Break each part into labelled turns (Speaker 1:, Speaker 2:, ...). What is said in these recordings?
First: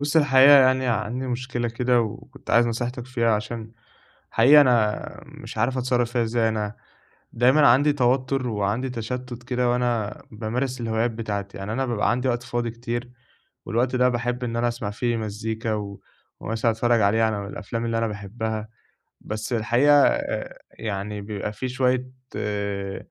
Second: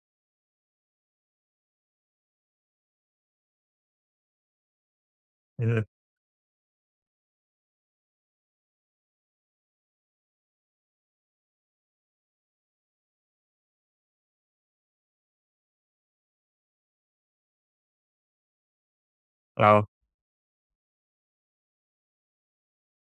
Speaker 1: بُصّ، الحقيقة يعني عندي مشكلة كده وكنت عايز نصيحتك فيها عشان حقيقي أنا مش عارف
Speaker 2: [unintelligible]
Speaker 1: أتصرّف فيها إزاي، أنا دايمًا عندي توتر وعندي تشتُّت كده وأنا بامارس الهوايات بتاعتي، يعني أنا بابقى عندي وقت فاضي كتير، والوقت ده باحب إن أنا أسمع فيه مزيكا و ومثلًا أتفرّج عليه على الأفلام اللي أنا باحبها، بس
Speaker 2: آه.
Speaker 1: الحقيقة يعني بيبقى في شوية آآ،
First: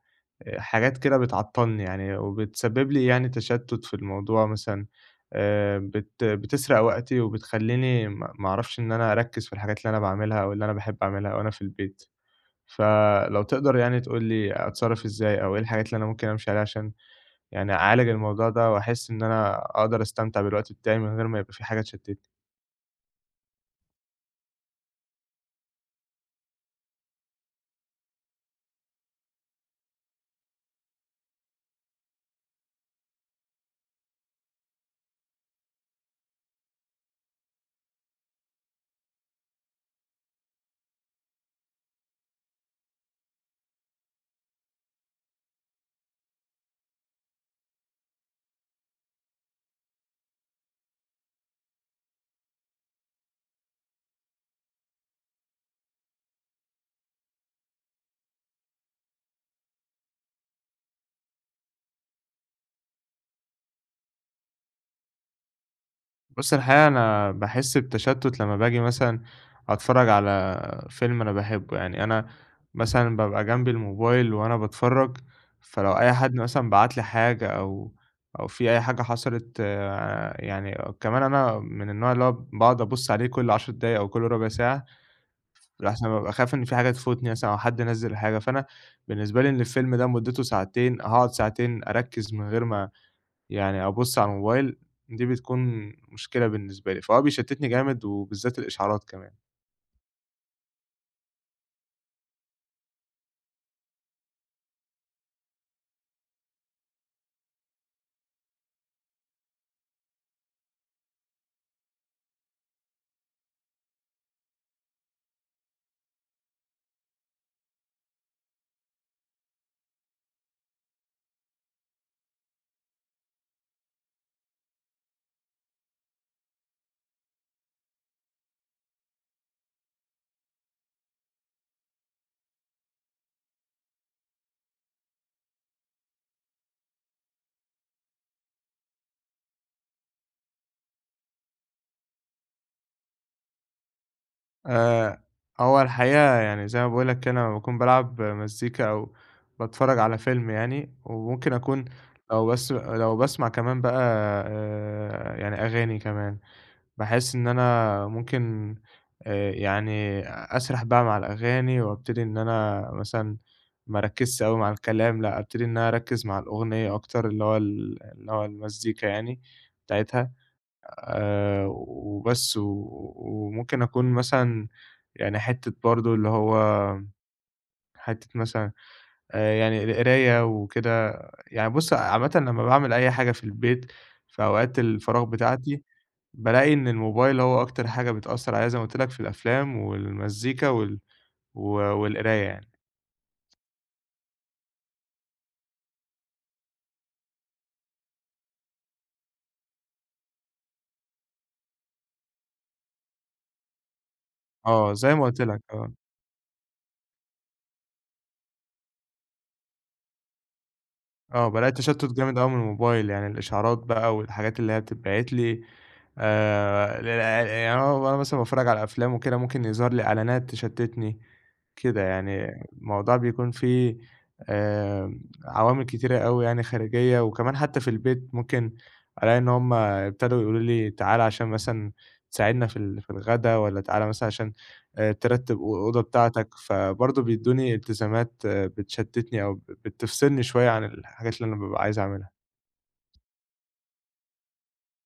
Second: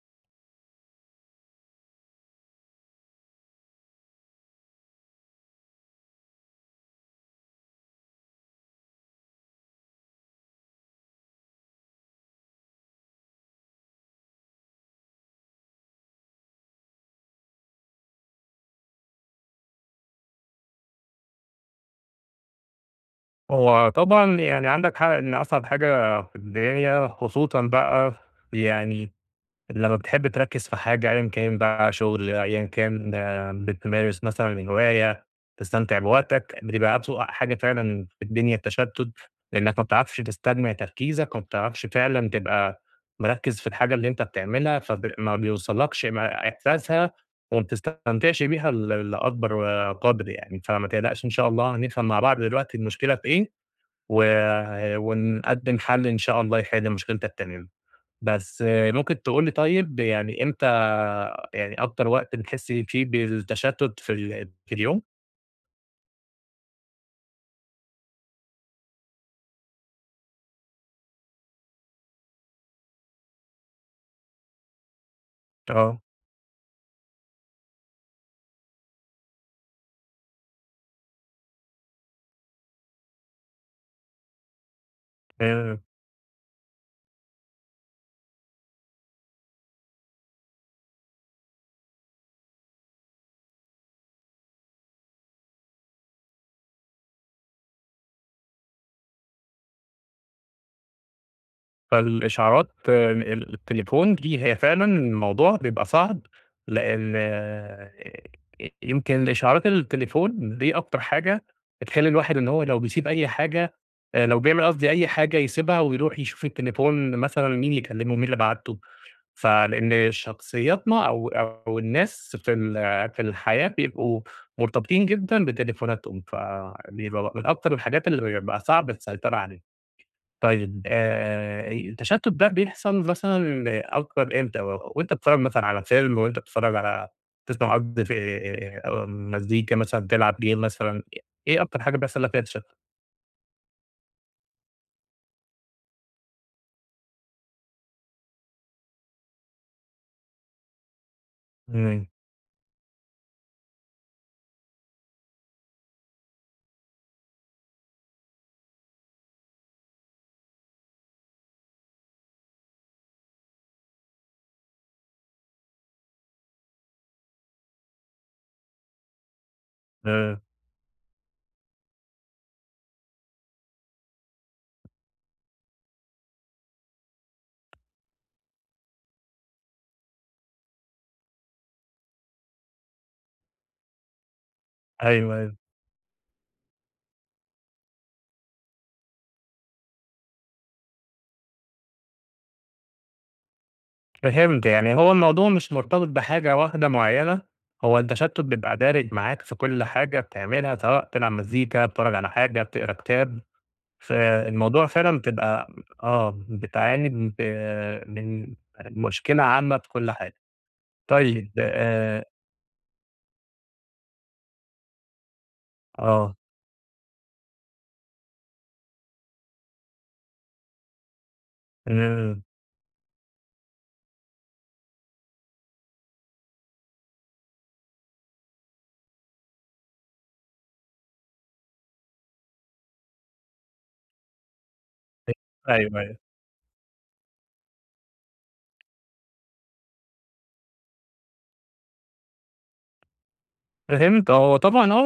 Speaker 1: حاجات كده بتعطّلني يعني، وبتسبِّب لي يعني تشتُّت في الموضوع مثلًا آآ، بت بتسرق وقتي وبتخلّيني م ما أعرفش إن أنا أركّز في الحاجات اللي أنا باعملها، أو اللي أنا باحب أعملها أو أنا في البيت، ف لو تقدر يعني تقول لي أتصرّف إزاي، أو إيه الحاجات اللي أنا ممكن أمشي عليها عشان يعني أعالج الموضوع ده، وأحس إن أنا أقدر أستمتع بالوقت بتاعي من غير ما يبقى في حاجة تشتِّتني؟
Speaker 2: هو طبعًا يعني عندك حق إن أصعب حاجة في الدنيا خصوصًا بقى يعني لمّا بتحب تركز في حاجة أيًا كان بقى، شغل أيًا كان بتمارس مثلًا الهواية تستمتع بوقتك، بتبقى أسوأ حاجة فعلًا في الدنيا التشتُّت، لإنك ما بتعرفش تستجمع تركيزك وما بتعرفش فعلًا تبقى مركّز في الحاجة اللي أنت بتعملها فب ما بيوصلكش ما إحساسها وما بتستمتعش بيها ل لأكبر قدر يعني، فما تقلقش إن شاء الله هنفهم مع بعض دلوقتي المشكلة في إيه، و ونقدّم حل إن شاء الله يحل مشكلتك تمامًا، بس ممكن تقول لي طيب يعني إمتى يعني أكتر وقت بتحس فيه بالتشتُّت في ال في اليوم؟
Speaker 1: بُص الحقيقة أنا باحس بتشتُت لمّا باجي مثلًا أتفرج على فيلم أنا باحبه يعني، أنا مثلًا بابقى جنبي الموبايل وأنا باتفرج، فلو
Speaker 2: آه.
Speaker 1: أي حد مثلًا بعت لي حاجة أو أو في أي حاجة حصلت آآ، يعني كمان أنا من النوع اللي هو باقعد أبُصّ عليه كل 10 دقايق أو كل ربع ساعة
Speaker 2: آآ
Speaker 1: لأحسن بابقى خايف إن في حاجة تفوتني مثلًا أو حد نزِّل حاجة، فأنا بالنسبة لي إن الفيلم ده مدته ساعتين هاقعد ساعتين أركز من غير ما يعني أبُص على الموبايل دي بتكون مشكلة بالنسبة لي فهو بيشتتني جامد، وبالذات الإشعارات كمان.
Speaker 2: فالإشعارات ال التليفون دي هي فعلًا الموضوع بيبقى صعب لأن آآ، يمكن الإشعارات التليفون دي أكتر حاجة بتخلّي الواحد إن هو لو بيسيب أي حاجة آآ لو بيعمل قصدي أي حاجة يسيبها، ويروح يشوف التليفون مثلًا مين اللي كلمه مين اللي بعت له، فلإن شخصيتنا أو أو الناس في ال في الحياة بيبقوا مرتبطين جدًا بتليفوناتهم، فبيبقى م من أكتر الحاجات اللي بقى صعب السيطرة عليها، طيّب آآ، التشتت ده بيحصل مثلًا أكتر إمتى، وأنت بتتفرج مثلًا على فيلم وأنت بتتفرج على تسمع قض آآ، مزيكا مثلًا تلعب game مثلًا ايه أكتر حاجة بيحصل لك فيها تشتُت؟
Speaker 1: آآ، هو الحقيقة يعني زي ما باقول لك كده أمّا باكون بالعب مزيكا أو باتفرّج على فيلم يعني، وممكن أكون
Speaker 2: إمم.
Speaker 1: لو بس لو باسمع كمان بقى آآ، يعني أغاني كمان، باحسّ إن أنا ممكن آآ يعني أسرح بقى مع الأغاني، وأبتدي إن أنا مثلًا ما أركّزش أوي مع الكلام، لأ أبتدي إن أنا أركّز مع الأغنية أكتر، اللي هو ال اللي هو المزيكا يعني بتاعتها
Speaker 2: [unintelligible]
Speaker 1: آآ، وبس و وممكن أكون مثلًا يعني حتّة برضه اللي هو حتّة مثلًا آآ يعني القراية وكده، يعني بُصّ، عامةً لمّا باعمل أي حاجة في البيت في أوقات الفراغ
Speaker 2: أيوه، أيوه.
Speaker 1: بتاعتي، بالاقي إن الموبايل هو أكتر حاجة بتأثّر عليَّ زي ما قُلت لك في الأفلام والمزيكا وال و والقراية يعني.
Speaker 2: فهمت، يعني هو الموضوع مش مرتبط بحاجة واحدة معيّنة هو التشتُّت بيبقى دارج معاك في كُلّ حاجة بتعملها، سواء بتلعب مزيكا، بتتفرّج على حاجة، بتقرا كتاب، فالموضوع
Speaker 1: آه، زي
Speaker 2: فعلًا
Speaker 1: ما قُلت لك،
Speaker 2: بتبقى
Speaker 1: آه.
Speaker 2: آه بتعاني ب من مشكلة عامة بكُلّ حاجة،
Speaker 1: آه،
Speaker 2: طيّب
Speaker 1: بالاقي تشتُّت
Speaker 2: آآ
Speaker 1: جامد أوي من الموبايل، يعني الإشعارات بقى والحاجات اللي هي بتتبعت لي [unintelligible]
Speaker 2: آه.
Speaker 1: يعني أنا وأنا مثلًا باتفرّج على أفلام وكده ممكن يظهر لي إعلانات تشتِّتني، كده
Speaker 2: إمم.
Speaker 1: يعني الموضوع بيكون في آآ، عوامل كتيرة أوي يعني خارجية وكمان حتى في البيت ممكن ألاقي إن هُم ابتدوا يقولوا لي تعالَ عشان مثلًا تساعدنا في ال في الغدا والَّا تعالَ مثلًا عشان آآ
Speaker 2: [unintelligible]
Speaker 1: ترتِّب أ
Speaker 2: أيوه،
Speaker 1: الأوضة
Speaker 2: أيوه.
Speaker 1: بتاعتك، فبرضه بيدّوني إلتزامات بتشتِّتني أو بت بتفصلني شوية عن الحاجات اللي أنا بابقى عايز أعملها.
Speaker 2: فهمت، هو طبعًا آه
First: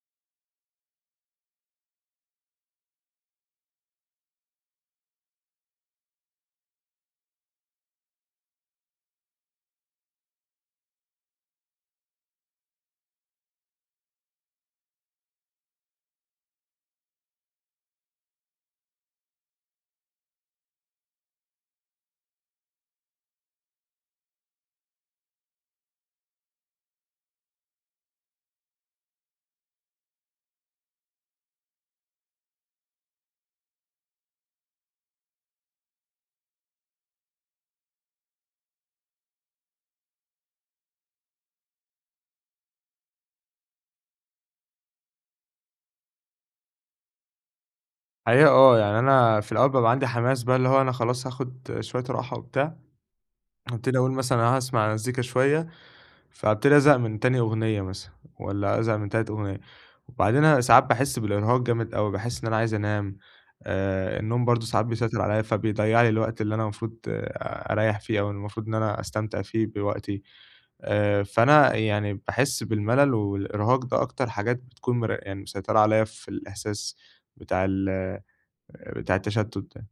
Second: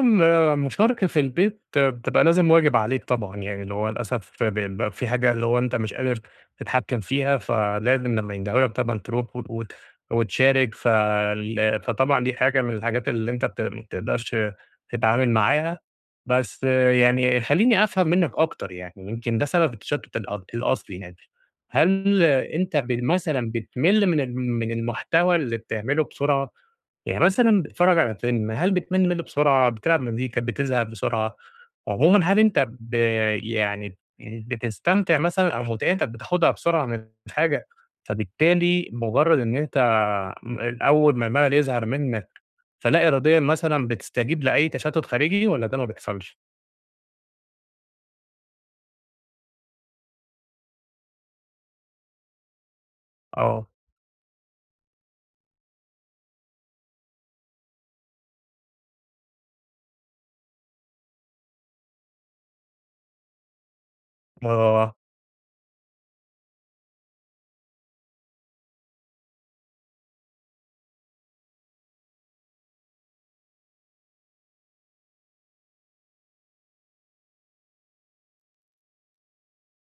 Speaker 2: ال مشاركة في البيت بتبقى لازم واجب عليك طبعًا، يعني اللي هو للأسف ب بيبقى في حاجة اللي هو أنت مش قادر تتحكّم فيها، فلازم لمّا يندهوا لك طبعًا ترُوح و وت وتشارك ف ال فطبعًا دي حاجة من الحاجات اللي أنت بت ما بتقدرش تتعامل معاها، بس يعني خلّيني أفهم منك أكتر يعني يمكن ده سبب التشتُّت الأ الأصلي يعني، هل أنت ب مثلًا بتمِلّ من ال من المحتوى اللي بتعملُه بسرعة؟ يعني مثلًا بتتفرّج على فيلم، هل بتمِلّ منه بسرعة، بتلعب مزيكا بتزهق بسرعة؟ عمومًا هل أنت ب يعني بتستمتع مثلًا أو مُتعتك بتاخدها بسرعة من الحاجة، فبالتالي مجرّد إن أنت آآ، أول ما المَلَل يظهر منك، فلا إراديًا مثلًا بتستجيب لأي تشتُّت خارجي والَّا ده ما بيحصلش؟
Speaker 1: الحقيقة آه يعني أنا في الأول بابقى عَندي حماس بقى اللي هو أنا خلاص هاخد شوية راحة وبتاع،
Speaker 2: آه.
Speaker 1: هابتدي أقول مثلًا أنا هاسمع مزيكا شوية، فابتدي أزهق من تاني أغنية مثلًا والّا أزهق من تالت أغنية وبعدين أنا ساعات باحس بالإرهاق جامد أوي، باحس إن أنا عايز أنام آآ النوم برضه ساعات
Speaker 2: [unintelligible]
Speaker 1: بيسيّطر عليَّ فبيضيع لي الوقت اللي أنا المفروض أريّح فيه أو المفروض إن أنا أستمتع فيه بوقتي، آآ فأنا يعني باحس بالملل والإرهاق ده أكتر حاجات بتكون مر يعني مسيّطرة عليَّ في الإحساس بتاع ال آآ بتاع التشتُت ده.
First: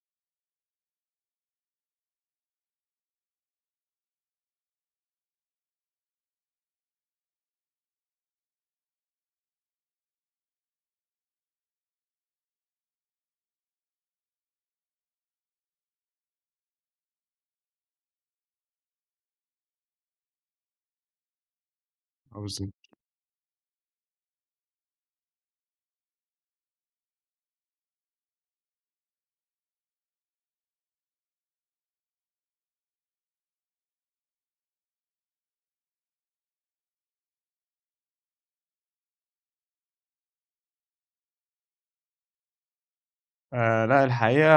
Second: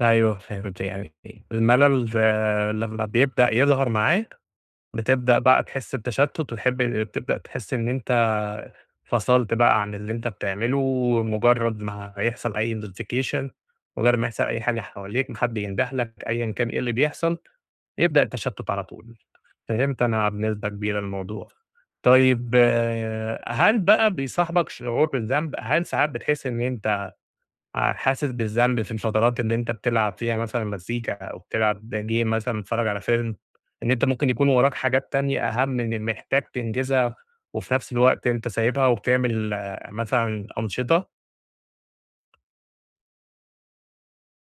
Speaker 2: أيوَه فهمت يعني إ الملل لمّا بيبدأ يظهر معاك بتبدأ بقى تحس بتشتُت وتحب ال بتبدأ تحس إن أنت فصلت بقى عن اللي أنت بتعمله، ومُجرّد ما يحصل أي نوتفيكيشن مُجرِّد ما يحصل أي حاجة حواليك، ما حد ينده لك أيًا كان إيه اللي بيحصل، يبدأ التشتُت على طول. فهمت أنا بنسبة كبيرة الموضوع.
Speaker 1: آه
Speaker 2: طيّب
Speaker 1: بالضبط.
Speaker 2: هل بقى بيصاحبك شعور بالذنب؟ هل ساعات بتحسّ إن أنت آآ حاسس بالذنب في الفترات اللي أنت بتلعب فيها مثلًا مزيكا أو بتلعب game مثلًا بتتفرج على film إن أنت ممكن يكون وراك حاجات تانية أهم من محتاج تنجزها وفي نَفْس الوقت أنت سايبها وبتعمل مثلًا أنشطة؟
Speaker 1: آآ، لأ، الحقيقة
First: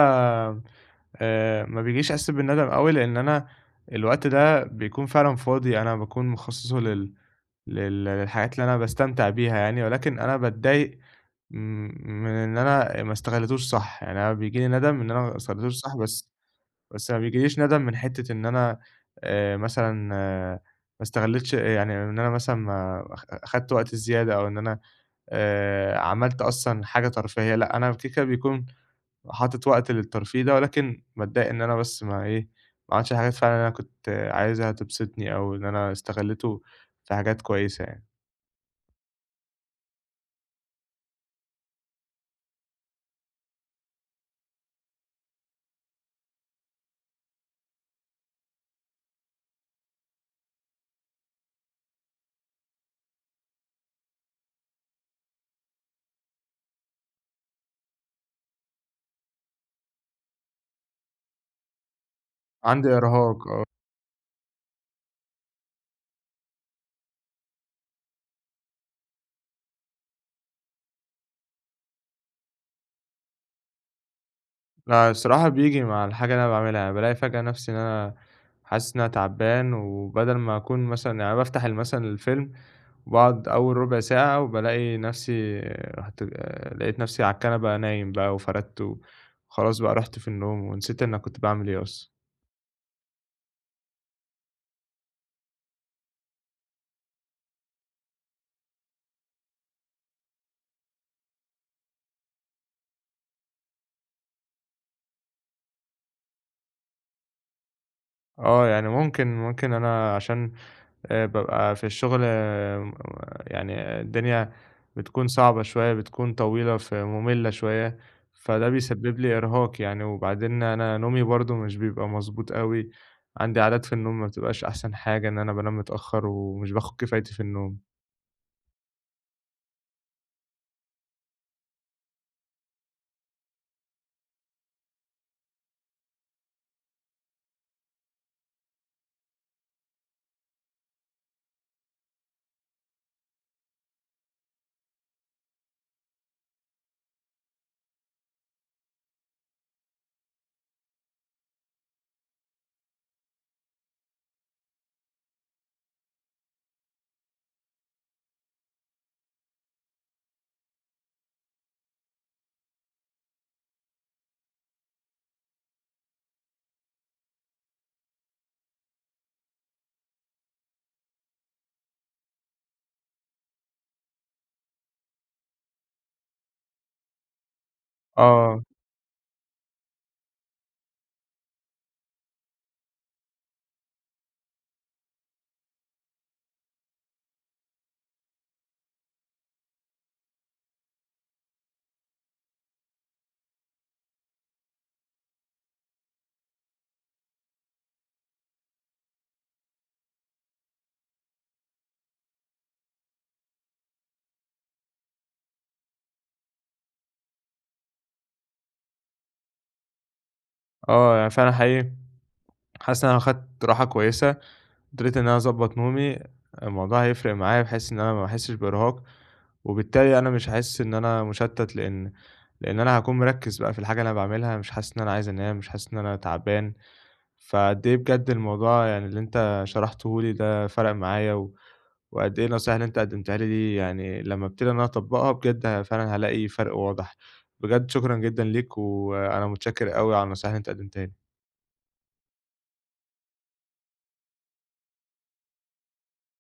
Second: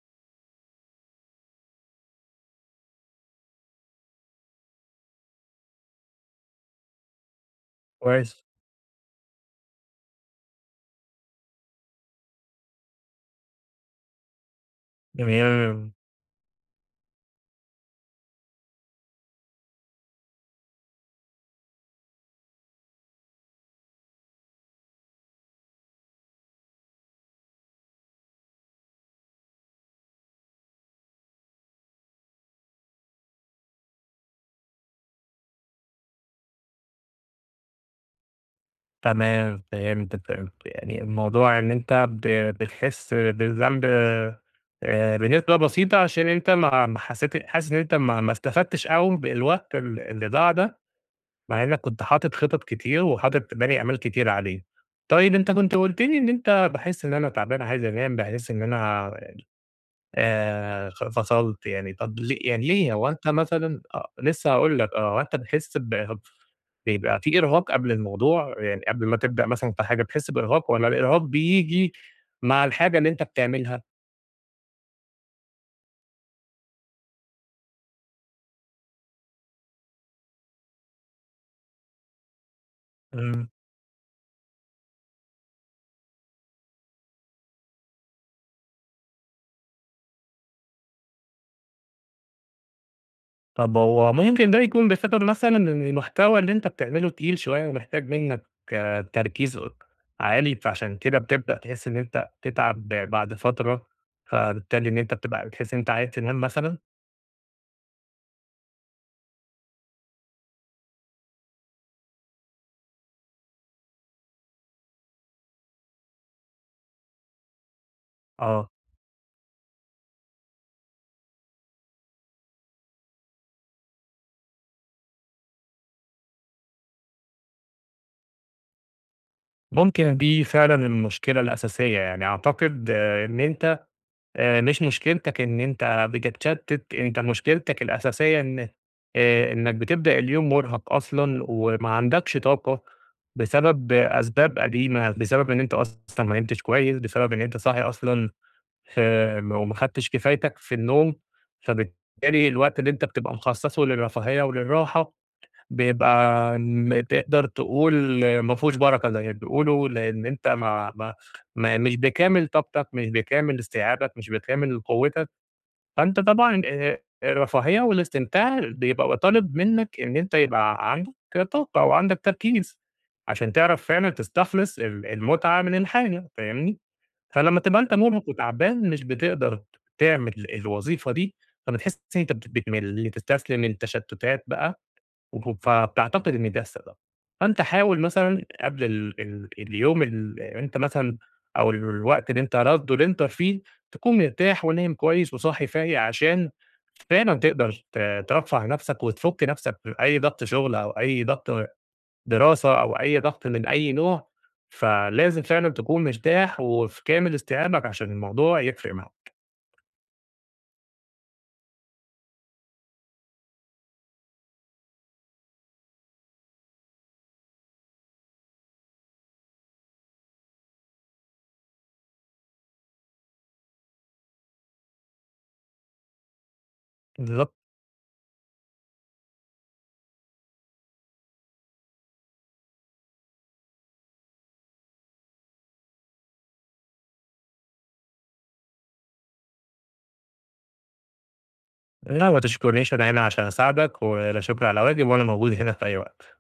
Speaker 1: آآ، ما بيجيش إحساسّ بالندم أوي، لإن أنا الوقت ده بيكون فعلًا فاضي، أنا باكون مخصّصُه لل لل
Speaker 2: كويس.
Speaker 1: للحاجات اللي أنا باستمتع بيها يعني، ولكن أنا باتضايق م من إن أنا آآ، ما استغليتوش صح، يعني أنا بييجي لي ندم إن أنا ما استغليتوش
Speaker 2: [unintelligible]
Speaker 1: صح بس بس ما بييجيليش ندم من حتّة إن أنا آآ، مثلًا ما استغليتش يعني إن أنا مثلًا ما أخ خدت وقت زيادة، أو إن أنا آآ، عملت أصلًا حاجة ترفيهية لأ، أنا الفكرة بيكون حاطط وقت للترفيه ده، ولكن باتضايق إن أنا بس ما إيه، ما عملتش الحاجات فعلًا اللي أنا كنت عايزها تبسطني، أو إن أنا استغلّيته في حاجات كويسة يعني.
Speaker 2: تمام، فهمتك فهمت، يعني الموضوع إن أنت ب بتحسّ بالذنب آآ، بنسبة بسيطة عشان أنت ما ما حسّيت حاسس إن أنت ما ما استفدتش أوي بالوقت ال اللي ضاع ده، مع إنّك كنت حاطط خِطَط كتير وحاطط باني آمال كتيرة عليه، طيب أنت كنت قُلت لي إن أنت باحسّ إن أنا تعبان عايز أنام، باحسّ إن أنا ال آآ، خ فصلت يعني، طَب لي يعني
Speaker 1: عندي
Speaker 2: ليه هو أنت
Speaker 1: إرهاق آه.
Speaker 2: مثلًا آه، لسه هاقول لك آه، هو أنت بتحسّ ب بيبقى في إرهاق قبل الموضوع، يعني قبل ما تبدأ مثلًا في حاجة بتحسّ بإرهاق، والَّا الإرهاق بييجي مع الحاجة اللي أنت بتعملها؟
Speaker 1: فالصراحة بييجي مع الحاجة اللي أنا باعملها، يعني بالاقي فجأة نَفْسي إن أنا حاسس إن أنا تعبان وبَدَل ما أكون مثلًا يعني أنا بافتح ال مثلًا الفيلم وباقعُد
Speaker 2: إمم.
Speaker 1: أول رُبع ساعة، وبالاقي نَفْسي رُحت آآ لقيت نَفْسي على الكنبة نايم بقى وفردت و وخلاص بقى رُحت في النوم ونسيت أنا كنت باعمل إيه أصلًا.
Speaker 2: طَب هو ممكن ده يكون بسبب مثلًا ال المحتوى اللي أنت بتعمله تقيل شوية ومحتاج منّك تركيز أك عالي، فعشان كده بتبدأ تحس إن أنت تتعَب بعد فترة، فبالتالي إن أنت بتبقى بتحس إن أنت عايز تنام مثلًا؟
Speaker 1: آه، يعني ممكن ممكن أنا عشان آآ بابقى في الشُغل م يعني الدنيا بتكون صعبة شوية، بتكون طويلة فمُمِلّة شوية،
Speaker 2: آه.
Speaker 1: فده بيسبِّب لي إرهاق يعني وبعدين أنا نومي برضه مش بيبقى مضبوط أوي، عندي عادات في النوم ما بتبقاش أحسن حاجة إن أنا بانام متأخّر ومش باخُد كفايتي في النوم.
Speaker 2: ممكن دي فعلًا المشكلة الأساسية، يعني أعتقد إن أنت آآ مش مشكلتك إن أنت بتتشتِّت، أنت مشكلتك الأساسية إن آآ إنّك بتبدأ اليوم مُرهَق أصلًا وما عندكش طاقة بسبب أسباب قديمة، بسبب إن أنت أصلًا ما نمتش كويس، بسبب أنت صاحي أصلًا فم وما خدتش كفايتك في النوم، فبالتالي الوقت اللي أنت بتبقى مخصّصه للرفاهية وللراحة بيبقى ن تقدر تقول ما فيهوش بَرَكة زي ما بتقولوا لإن أنت ما ما ما مش بكامل طاقتك، مش بكامل استيعابك، مش بكامل قوّتك، فأنت طبعًا آآ الرفاهية والاستمتاع بيبقى و طالب منّك إن أنت يبقى ع عندك طاقة أو عندك تركيز عشان تعرف فعلًا تستخلص ال المُتعة من الحاجة فاهمني، فلمّا تبقى أنت مُرهّق
Speaker 1: آه.
Speaker 2: وتعبان مش بتقدر تعمل الوظيفة دي، فبتحس إن أنت بت بتمِل، تستسلم للتشتُّتات بقى وف فبتعتقد إن ده السبب. فأنت حاول مثلًا قبل ال ال اليوم اللي أنت مثلًا أو ال الوقت اللي أنت رد اللي أنت فيه، تكون مرتاح ونايم كويس وصاحي فايق عشان فعلًا تقدر ت ترفّه نَفْسك وتفُك نَفْسك من أي ضَغْط شُغل أو أي ضَغْط دراسة أو أي ضَغْط من أي نوع، فلازم فعلًا تكون مرتاح وفي كامل استيعابك عشان الموضوع يفرق معاك.
Speaker 1: آه، يعني فعلًا حقيقي حاسس إن أنا لو خدت راحة كويسة، قدرت إن أنا أضبّط نومي الموضوع هيفرق معايا بحيث إن أنا ما أحسّش بإرهاق وبالتالي أنا مش هاحس إن أنا مُشتَّت لإن لإن أنا هاكون مركِّز بقى في الحاجة اللي أنا باعملها مش حاسس إن أنا عايز أنام، مش حاسس إن أنا تعبان.
Speaker 2: بالضبط.
Speaker 1: فقد إيه بجد الموضوع يعني اللي أنت شرحته لي ده فَرَق معايا و وقد إيه النصايح اللي أنت قدّمتها لي دي يعني لمّا أبتدي إن أنا أطبّقها بجد فعلًا هالاقي فَرْق واضح. بجد شكرًا جدًا ليك، وأنا متشكّر أوي على النصايح اللي أنت قدّمتها لي.
Speaker 2: لأ، ما تشكُرنيش أنا هنا عشان أساعدك ولا شُكر على واجب وأنا موجود هنا في أي وقت.